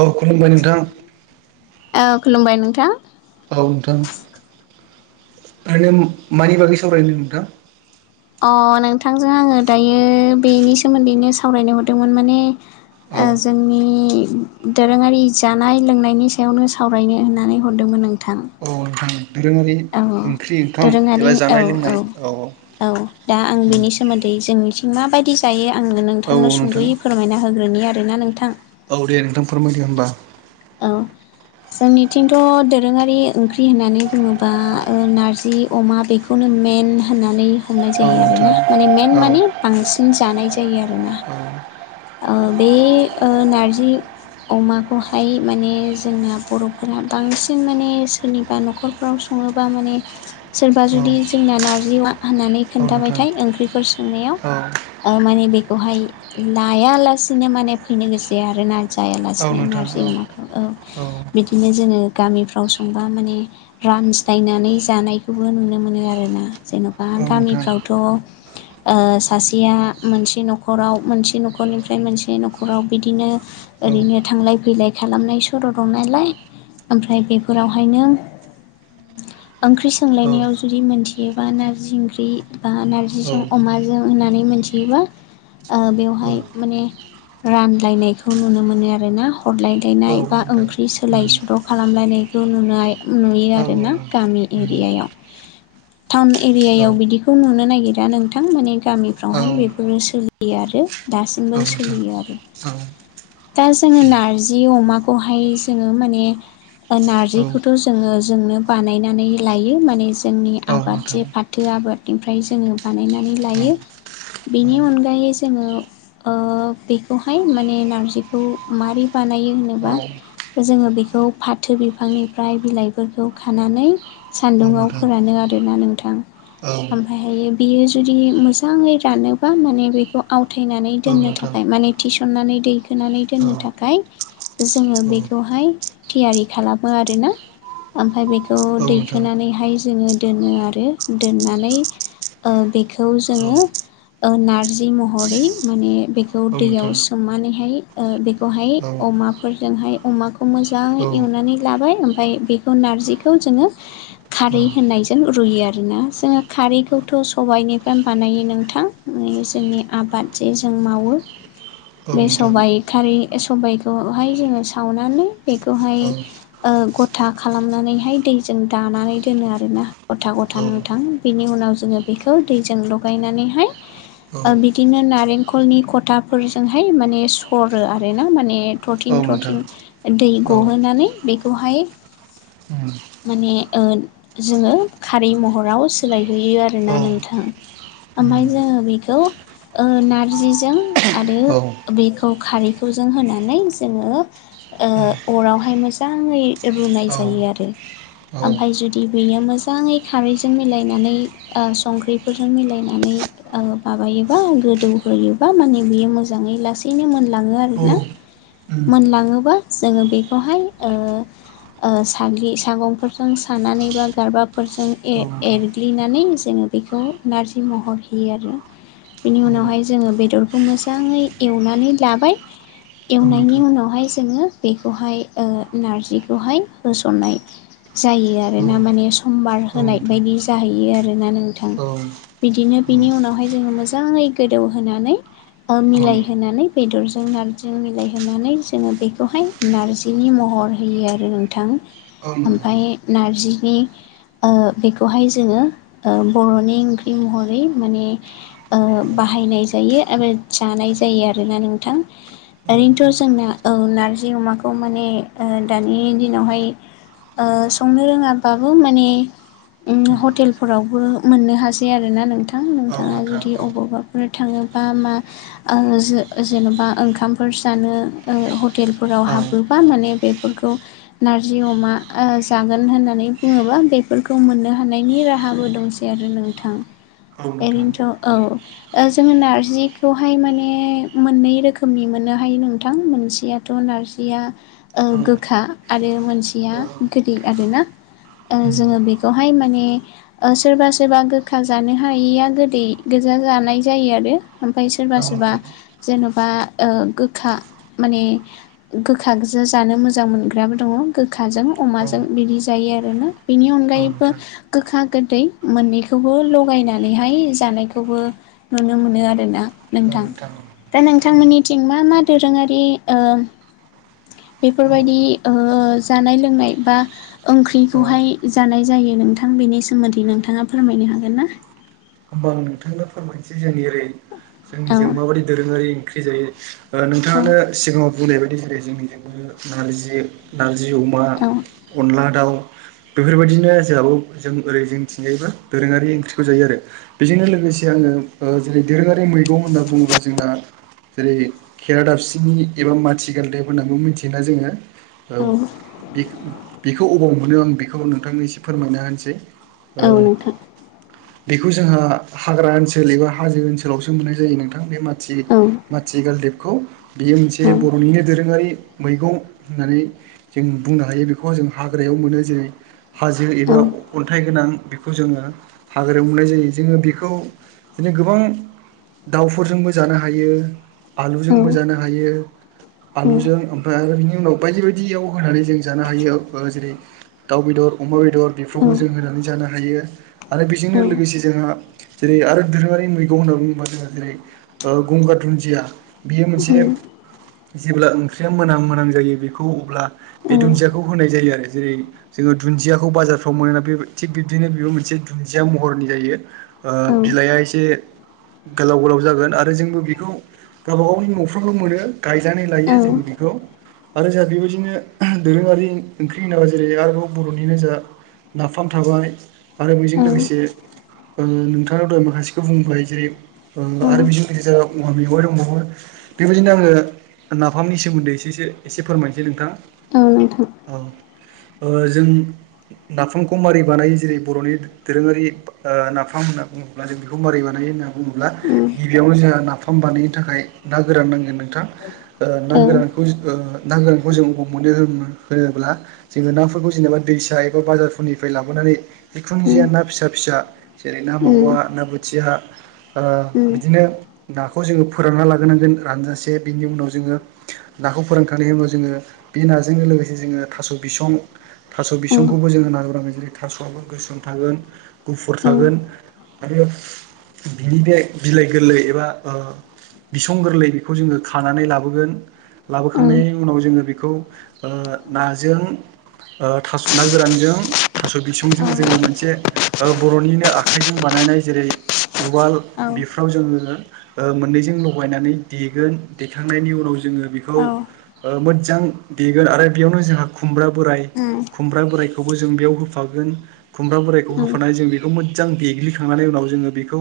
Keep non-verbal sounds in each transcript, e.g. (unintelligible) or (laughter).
औ खुलुमबाय नोंथां औ खुलुमबाय नोंथां औ नोंथां ओरैनो मानि बागै सावरायनो नोंथां? अ नोंथांजों आंङो दायो बेनि सोमोन्दैनो सावरायनो हरदोंमोन माने औ ओ जोंनि दोरोङारि जानाय लोंनायनि सायावनो सावरायनो होननानै हरदोंमोन। नोंथां औ नोंथां दोरोङारि औ ओंख्रि ओंखाम दोरोङारि एबा औ जानाय लोंनाय औ औ औ दा आं बेनि सोमोन्दै जोंनिथिं माबाय दि जायो आंनो औ औ नोंथांनो नोंथां सुंद'यै फोरमायना होग्रोनि आरोना नोंथां। औ दे नोंथां फोरमायदो होमबा औ जोंनिथिंथ' दोरोङारि ओंख्रि होननानै बुङोबा ओ नारजि अमा बेखौनो मेन होननानै हमनाय औ जायो नोंथां आरोना माने मेन औ माने बांसिन जानाय जायो आरोना औ ओ बे ओ नारजि अमाखौ फाय माने जोंना बर'फोरा बांसिन माने सोरनिबा न'खरफ्राव सङोबा माने सोरबा औ जुदि जोंना नारजि होननानै औ नोंथां खोन्थाबायथाय ओंख्रिफोर औ सोंनायाव माने बेखौहाय लायालासिनो माने फैनो गोसो जाया आरोना औ जायालासिनो नोंथां नारजि औ अमाखौ औ औ बिदिनो जोङो गामिफ्राव संबा माने रानज्लाय नानानै जानायखौबो नुनो मोनो आरो ना जेन'बा औ नोंथां गामिफ्रावथ' ओ सासेया मोनसे न'खराव मोनसे न'खरनिफ्राय मोनसे न'खराव बिदिनो उम ओरैनो थांलाय फैलाय खालामनाय सर' दं नालाय ओमफ्राय बेफोरावहायनो ओंख्रि सोंलायनायाव जुदि मोनथियोबा नार्जि ओंख्रि बा नारजिजों अमाजों होननानै मोन मोनथियो बा ओ बेवहाय माने रानलायनायखौ नुनो मोनो आरोना हरलाय गलायनाय बा ओंख्रि सोलाय सोल' खालामलायनायखौ नुनाय नुयो औ आरोना गामि उम एरिया आयाव टाउन औ एरियायाव बिदिखौ नुनो नागिरा नोंथां माने औ गामिफ्रावहाय बेफोरो सोलिया आरो दासिमबो औ नोंथां सोलियो आरो (inaudible) दा जोङो नारजि अमाखौहाय जोङो माने औ नारजिखौथ' जोङो जोंनो बानायनानै लायो माने जोंनि औ आबाद नोंथां जे फाथोआ आबादनिफ्राय जोङो बानायनानै औ लायो औ बेनि अनगायै जोङो बेखौहाय माने नारजिखौ मारोरै बानायो औ होनोब्ला। जोङो बेखौ फाथो बिफांनिफ्राय बिलाइफोरखौ खानानै सान्दुुंआव नोंथां फोरानो गादेरना नोंथां औ ओमफ्रायहायो बेयो जुदि मोजाङै रानोबा माने बेखौ आवथायनानै औ दोननो नोंथां थाखाय माने थिसननानै दैखोनानै औ दोननो थाखाय थाखाय जोङो औ बेखौहाय थियारि खालामो आरोना ओमफ्राय बेखौ औ नोंथां दैखोनानैहाय जोङो दोनो आरो दोननानै बेखौ औ जोङो नारजि महरै माने बेखौ औ दैयाव नोंथां सोमनानैहाय बे बेहाय औ नोंथां औ अमाफोरजोंहाय अमाखौ मोजाङै औ एवनानै लाबाय ओमफ्राय बेखौ नारजिखौ जोङो खारै होननायजों रुयो आरोना जोङो खारैखौथ' सबायनिफ्राय बानायो नोंथां जोंनि आबाद जे जों मावो बे सबाइ खारि सबायखौहाय जोङो सावनानै बेखौहाय गथा खालामनानैहाय दै दानानै दोनो आरोना गथा गथा नोंथां बेनि उनाव जोङो बेखौ दैजों लगायनानै हाय बिदिनो नारेंखलनि खथाफोरजोंहाय माने सरो आरो ना माने औ नोंथां दै औ गहोनानै बेखौहाय (inaudible) माने ओ जोङो खारै महराव सोलायहैयो उम आरोना औ नोंथां ओमफ्राय उम जोङो बेखौ नारजिजों आरो औ बेखौ खारैखौ जों होनानै जोङो ओ अरावहाय मोजाङै रुनाय जायो आरो ओमफ्राय जुदि बेयो मोजाङै खारैजों मिलायनानै संख्रिफोरजों मिलायनानै माबायोबा गोदौहोयोबा माने बियो मोजाङै लासैनो मोनलाङो आरो ना औ मोनलाङोबा जोङो बेखौहाय ओ सागलि सागंफोरजों सानानै बा गारबाफोरजों औ एरग्लिनानै जोङो बेखौ नारजि महर होयो आरो बेनि उनावहाय जोङो बेदरखौ मोजाङै एवनानै लाबाय उम औ नोंथां औ एवनायनि नोंथां उनावहाय जोङो बेखौहाय नारजिखौहाय होसननाय जायो आर औ ना माने समबार औ होनाय नोंथां बायदि जाहैयो आरोना नोंथां औ बिदिनो बिनि उनावहाय जोङो मोजाङै गोदौहोनानै औ औ नोंथां मिलायहोनानै बेदर ज जों नारजिजों मिलायहोनानै जोङो बेखौहाय नारजिनि महर होयो आरो नोंथां। औ नोंथां ओमफ्राय नारजिनि अ बेखौहाय जोङो ओ बर'नि ओंख्रि महरै माने ओ बा बाहायनाय जायो आरो जानाय जायो आरोना नोंथां। ओरैनोथ' जोंना औ नारजि अमाखौ माने दानि दिनावहाय ओ संनो रोङाबाबो माने हटेलफोरावबो मोननो हासै आरोना नोंथां। नोंथां औ नोंथाङा नोंथां जुदि अबावबाफोर थाङोबा मा ओ जो जेन'बा ओंखामफोर जानो ओ हटेलफोराव औ औ हाबोबा माने बे नारजि अमा जागोन होननानै बुङोबा बेफोरखौ मोननो हानायनि राहा खाबु दंसै आरो नोंथां। औ नोंथां ओरैनोथ' औ ओ जोङो नारजिखौहाय माने मोननै रोखोम रोखोमनि मोननो हायो नोंथां मोनसेयाथ' नारजिया औ गोखा आरो मोनसेया औ गोदै आरोना। ओ उम जोङो बेखौहाय माने ओ सोरबा सोरबा गोखा जानो हायिया गोदै जानाय जायो आरो ओमफाय सोरबा औ सोरबा नोंथां जेन'बा ओ गोखा माने गोखा गोजा जानो मोजां मोनग्राबो दङ गोखाजों औ अमाजों बिदि जायो आरोना बिनि अनगायैबो नोंथां गोखा गोदै मोननैखौबो लगाय नानै जानायखौबो नुनो मोनो आरोना नोंथां दा नोंथांमोननि औ थिं मा मा दोरोङारि ओ बेफोरबायदि ओ जानाय लोंनाय बा औ ओंख्रिखौहाय जानाय जायो। नोंथां बेनि सोमोन्दै नोंथाङा फोरमायनो हागोन ना? होमबा आं नोंथांनो फोरमायनोसै जोंनि ओरै औ जोंनिजों माबायदि दोरोङारि ओंख्रि जायो। औ नोंथाङानो सिगाङाव बुंनाय बायदि जेरै जोंनिजोंबो नारजि नारजि जि अमा, औ अनला दाउ बेफोरबायदिनो जोंहाबाव जों ओरै जों थिंजायबो दोरोङारि ओंख्रिखौ जायो आरो। बेजोंनो लोगोसे आङो जेरै दोरोङारि मैगं होनना बुङोब्ला जोंना जेरै खेरा दाबसिनि एबा माथिगालदेब होनांगौ मिथियोना जोङो। औ बेखौ अबाव मोनो आं बेखौ नोंथांनो एसे फोरमायना होनोसै। औ ओ नोंथां। बेखौ जोंहा हाग्रा ओनसोल एबा हाजो ओनसोलावसो मोननाय जायो नोंथां बे माथ औ थि-माथिगालदेबखौ बियो मोनसे औ बर'निनो दोरोङारि मैगं होननानै जों बुंनो हायो। बेखौ जों हाग्रायाव मोनो जेरै हाजो औ एबा अन्थाइ गोनां बेखौ जोङो हाग्रायाव मोननाय जायो। जोङो बेखौ बिदिनो गोबां दाउफोरजोंबो जानो हायो। औ आलुजोंबो जानो हायो आलुजों ओमफ्राय आरो बे उनाव बायदि बायदियाव होनानै जों जानो हायो। ओ जेरै दाउ बेदर, अमा बेदर बेदर बेफ्रावबो जों होनानै जानो हायो आरो बेजों लोगोसे जोंहा जेरै आरो दोरोङारि मैगं होनना बुङोबा जोंङो ओ जेरै ओ गंगार दुन्दिया। बेयो मोनसे जेब्ला ओंख्रिया मोनां मोनां जायो बेखौ अब्ला बे दुन्दियाखौ होनाय जायो आरो। जेरै जोङो दुन्दियाखौ बाजारफ्राव मोनो ना बे थिग बिब्दिनो बेबो मोनसे दुन्दिया महरनि जायो। ओ बिलाइआ एसे गोलाव गोलाव जागोन आरो जोंबो बेखौ गावबा गावनि न'फ्रावल' मोनो। गायनानै लायो जों बेखौ। आरो जोंहा बेबायदिनो दोरोङारि ओंख्रि होनांबा जेरै आरोबाव बर'निनो जोंहा नाफाम थाबाय। आरो बेजों उम औ लोगोसे ओं नोंथाङा दहाय माखासेखौ बुंबोबाय जेरै औ आरो बिदिनो गेजेराव औवा मेवाइ दंबावो बेबायदिनो आङो नाफामनि सोमोन्दै एसे एसे फोरमायनोसै नोंथां। औ नोंथां। औ ओ जों नाफामखौ मारै बानायो जेरै बर'नि दोरोङारि ओ नाफाम होन्ना बुङोब्ला जों बेखौ माबोरै बानायो होनना बुङोब्ला उम गिबियावनो जोंहा नाफ फाम बानायनो थाखाय ना गोरान नांगोन नोंथां ओ ना औ गोरानखौ जोङो ना गोनांखौ जों हबाव मोनो होनोब्ला जोङो नाफोरखौ जेनेबा दैसा एबा बाजारफोरनिफ्राय लाबोना जिखुनु उम जया ना फिसा फिसा जेरै ना मावा ना बोथिया ओ बिदिनो नाखौ जोङो फोरानना लागोनांगोन। रानजासे बिनि उनाव जोङो नाखौ फोरानखांनायनि उनाव जोङो बे नाजों जोङो थास' बिसं थास' उम औ औ औ बिसंखौबो जोङो (unintelligible) जेरै थास'आबो गोसोम थागोन, गुफ फुर उम थागोन आरो बिनि बे बिलाइ गोरलै एबा ओ बिसं गोरलै बेखौ जोङो खानानै लाबोगोन लाबोखांनायनि उनाव जोङो बेखौ ओ नाजों ओ थास' ना गोरानजों थास' बिसंजों औ औ जोङो मोनसे ओ बर'निनो आखाइजों बानायनाय जेरै उवाल औ बेफ्राव जोङो ओ मोननैजों लगा गायनानै देगोन देखांनायनि उनाव जोङो बेखौ मोजां देगोन आरो बेयावनो जोंहा खुमब्रा बोराय खुमब्रा बोरायखौबो जों बेयाव होफागोन खुमब्रा बोरायखौ होफानाय जों बे खौ मोदजां देग्लिखांनानै उनाव जोङो बेखौ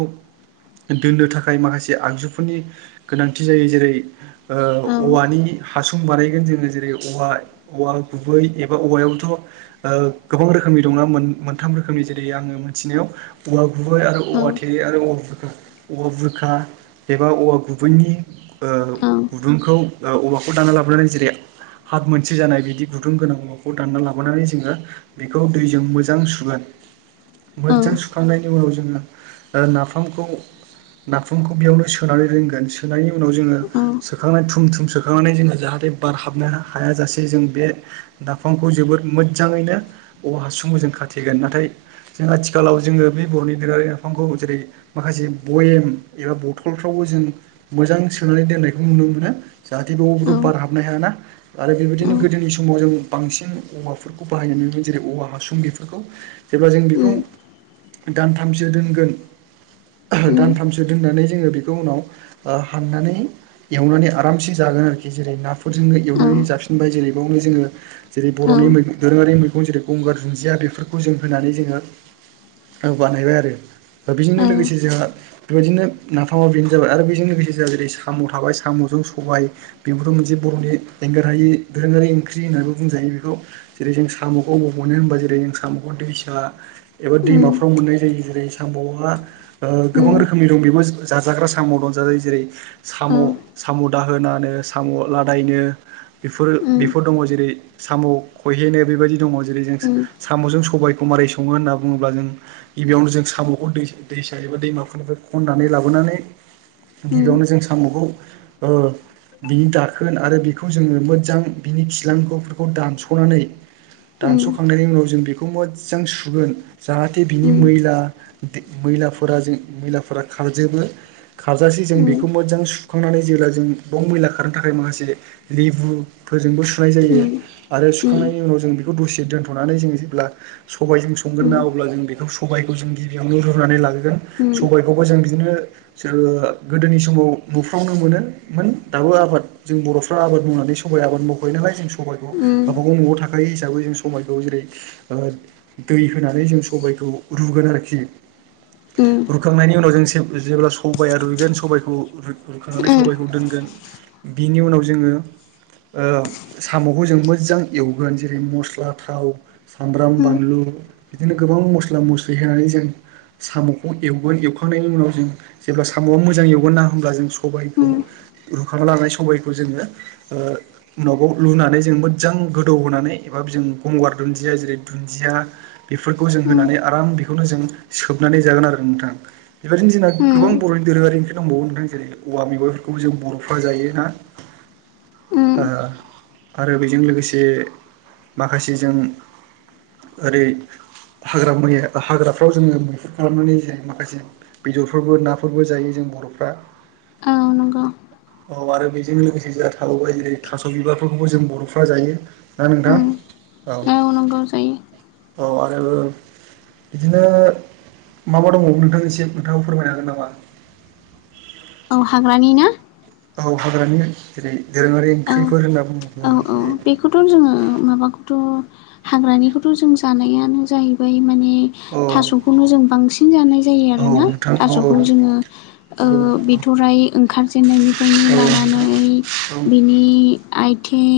दोननो थाखाय माखासे आगजुफोरनि गोनांथि जायो जेरै ओ औवानि हासुं बानायगोन जोङो जेरै औवा औवा गुबै एबा औवायावथ' ओ गोबां रोखोम नि दंना मोन-मोनथाम रोखोमनि जेरै आंङो मोनथिनायाव औवा गुबै आरो औवा थेरे आरो औवा बुर औवा बुरखा। एबा औवा गुबैनि ओ गुदुंखौ औवाखौ दाना लाबोनानै जेरै हाथ मोनसे जानाय बिदि गुदुं गोनां औवाखौ दानना लाबोनानै जोङो बेखौ दैजों मोजां सुगोन। (inaudible) मोजां सुखांनायनि उनाव जोङो ओ नाफामखौ नाफामखौ बेयावनो सोनानै दोनगोन सोनायनि उनाव जोंङो सोखांनानै थुम थुम सोखांनानै जोङो जाहाथे बारहाबनो हायाजासे जों बे निफामखौ जोबोद मोजाङैनो औवा हासुं मोजों खाथेगोन नाथाय जों आथिखालाव जोङो बे बर'नि दोरोङारि नाफामखौ जेरै माखासे बयेम एबा बथलफ्रावबो जों मोजां सोनानै दोननायखौ नुनो मोनो जाहाथे बे अ बार हाबनो हायाना। आरो औ बेबायदिनो गोदोनि समाव जों बांसिन औवाफोरखौ बाहायनाय नुयोमोन जेरै औवा हासुं बेफोरखौ। जेब्ला जों उम दानथामसो दोनगोन ओम दानथामसो दोननानै जोङो बेखौ उनाव ओ हाननानै एवनानै आरामसे जागोन आरोखि जेरै (unintelligible) औ एवनानै जाफिनबाय जेरै‌ बयावनो जोङो जेरै औ बर'नि मै दोरोङारि मै बेखौ जेरै गंगार दुन्दिया बेफोरखौ जों होनानै जोङो ओ बानायबाय आरो। दा बेजोंनो ओम लोगोसे जोंहा बेबायदिनो नाफामा बेनो जाबाय आरो बेजों लोगोसे जोंहा जेरै साम' थाबाय साम'जों सबाय बेफोरथ' मोनसे बर'नि एंगार हायि दोरोङारि ओंख्रि होन्नानबो बुंजायो बेखौ जेरै जों साम'खौ हबाव मोनो होनबा जेरै साम'खौ दैसा एबा दैमाफ्राव ओम मोननाय जायो जेरै सामब'आ ओ गोबां रोखोमनि दं बेबो जाजाग्रा साम' दंजायो जेरै साम' औ ओम साम' दाहोनानो साम'लादायनो बेफोर ओम बेफोर दंङ जेरै साम' खहेनो। बेबायदि दङ जेरै ओम साम'जों सबायखौ मारै सङो होनना बुङोब्ला जों गिबियावनो जों साम'खौ दै-दैसा एबा दैमाफोरनिफ्राय खननानै लाबोनानै ओम गिबियावनो जों साम'खौ ओ बिनि दाखोन आरो बेखौ जोङो मोजां बिनि खिलांगफोरखौ दानस'नानै ओम ओम दानस'खांनायनि उनाव जों बेखौ मोजां सुगोन जाहाथे बिनि ओम ओम मैला मैलाफोरा जों मैलाफोरा खारजोबो खारजासे जों बेखौ मोजां सुखांनानै जेब्ला जों ब मैला खारनो थाखाय माखासे लेबुफोरजोंबो खुंनाय जायो ओम आरो सुखांनायनि उनाव जों बेखौ दसे दोनथ'नानै जों जेब्ला सबायजों संगोन ना अब्ला जों बेखौ सबायखौ जों गिबियावनो रुानै लाबोगोन सबायखौबो जों बिदिनो गोदोनि समाव न'फ्रावनो मोनोमोन दाबो आबाद जों बर'फ्रा आबाद मावनानै स'बाय आबाद माखायो नालाय सबायखौ गावबागाव न'आव थाखानाय हिसाबै जों सबायखौ जेरै दै होनानै जों सबाइखौ रुगोन आरोखि ओम ओम रुखांनायनि उनाव जों जेब्ला सबाइआ रुइगोन सबायखौ रुखांनानै सबाइखौ दोनगोन बिनि उनाव जोंङो साम'खौ जों मोजां एवगोन जेरै मस्ला थाव सामब्राम बानलु बिदिनो गोबां मस्ला मस्लि होनानै जों साम'खौ एवगोन एवखांनायनि उनाव जों जेब्ला साम'आ मोजां एवगोन ना होमब्ला जों सबायखौ रुखांना लानाय सबायखौ जोङो (unintelligible) रुनानै जों मोजां गोदौ होनानै एबा जों गंगार दुन्दिया जेरै दुन्दिया बेफोरखौ जों होनानै आराम बेखौनो जों सोबनानै जागोन आरो नोंथां बेबायदिनो जोंना गोबां बर'नि दोरोङारि ओंख्रिफोर दंबावो जेरै औवा मेवाआइफोरखौ जों बर'फ्रा जायो ना दा आरो बेजों लोगोसे माखासेजों ओरै (inaudible) हाग्रा मैया हाग्राफ्राव जोंङो मैहुर खालामनानै जायो माखासे बेदरफोरबो नाफोरबो जायो जों बर' (unintelligible) औ नंगौ औ आरो बेजों लोगोसे जोंहा थाबावबाय जेरै थास' बिबारफोरखौबो जों बर'फ्रा जायो ना नोंथां? औ नांगौ जायो। औ आरो बिदिनो मा मा दंबावो नोंथां एसे नोंथाङा फोरमायनो हागोन नामा औ हाग्रानि ना औ हाग्रानि जेरै दोरोङारि औ ओंख्रिफोर होनना औ बुङोब्ला औ जेरै बेखौथ' जोंङो माबाखौथ‌ हाग्रानिखौथ' जों जानायानो जाहैबाय माने मे औ थास'खौनो जों बांसिन जानाय जायो औ आरोना नोंथां औ थास'खौ जोंङो औ बिथरराय ओंखारजेनन्नायनिफ्रायनो औ नोंथां लानानै औ बिनि आइ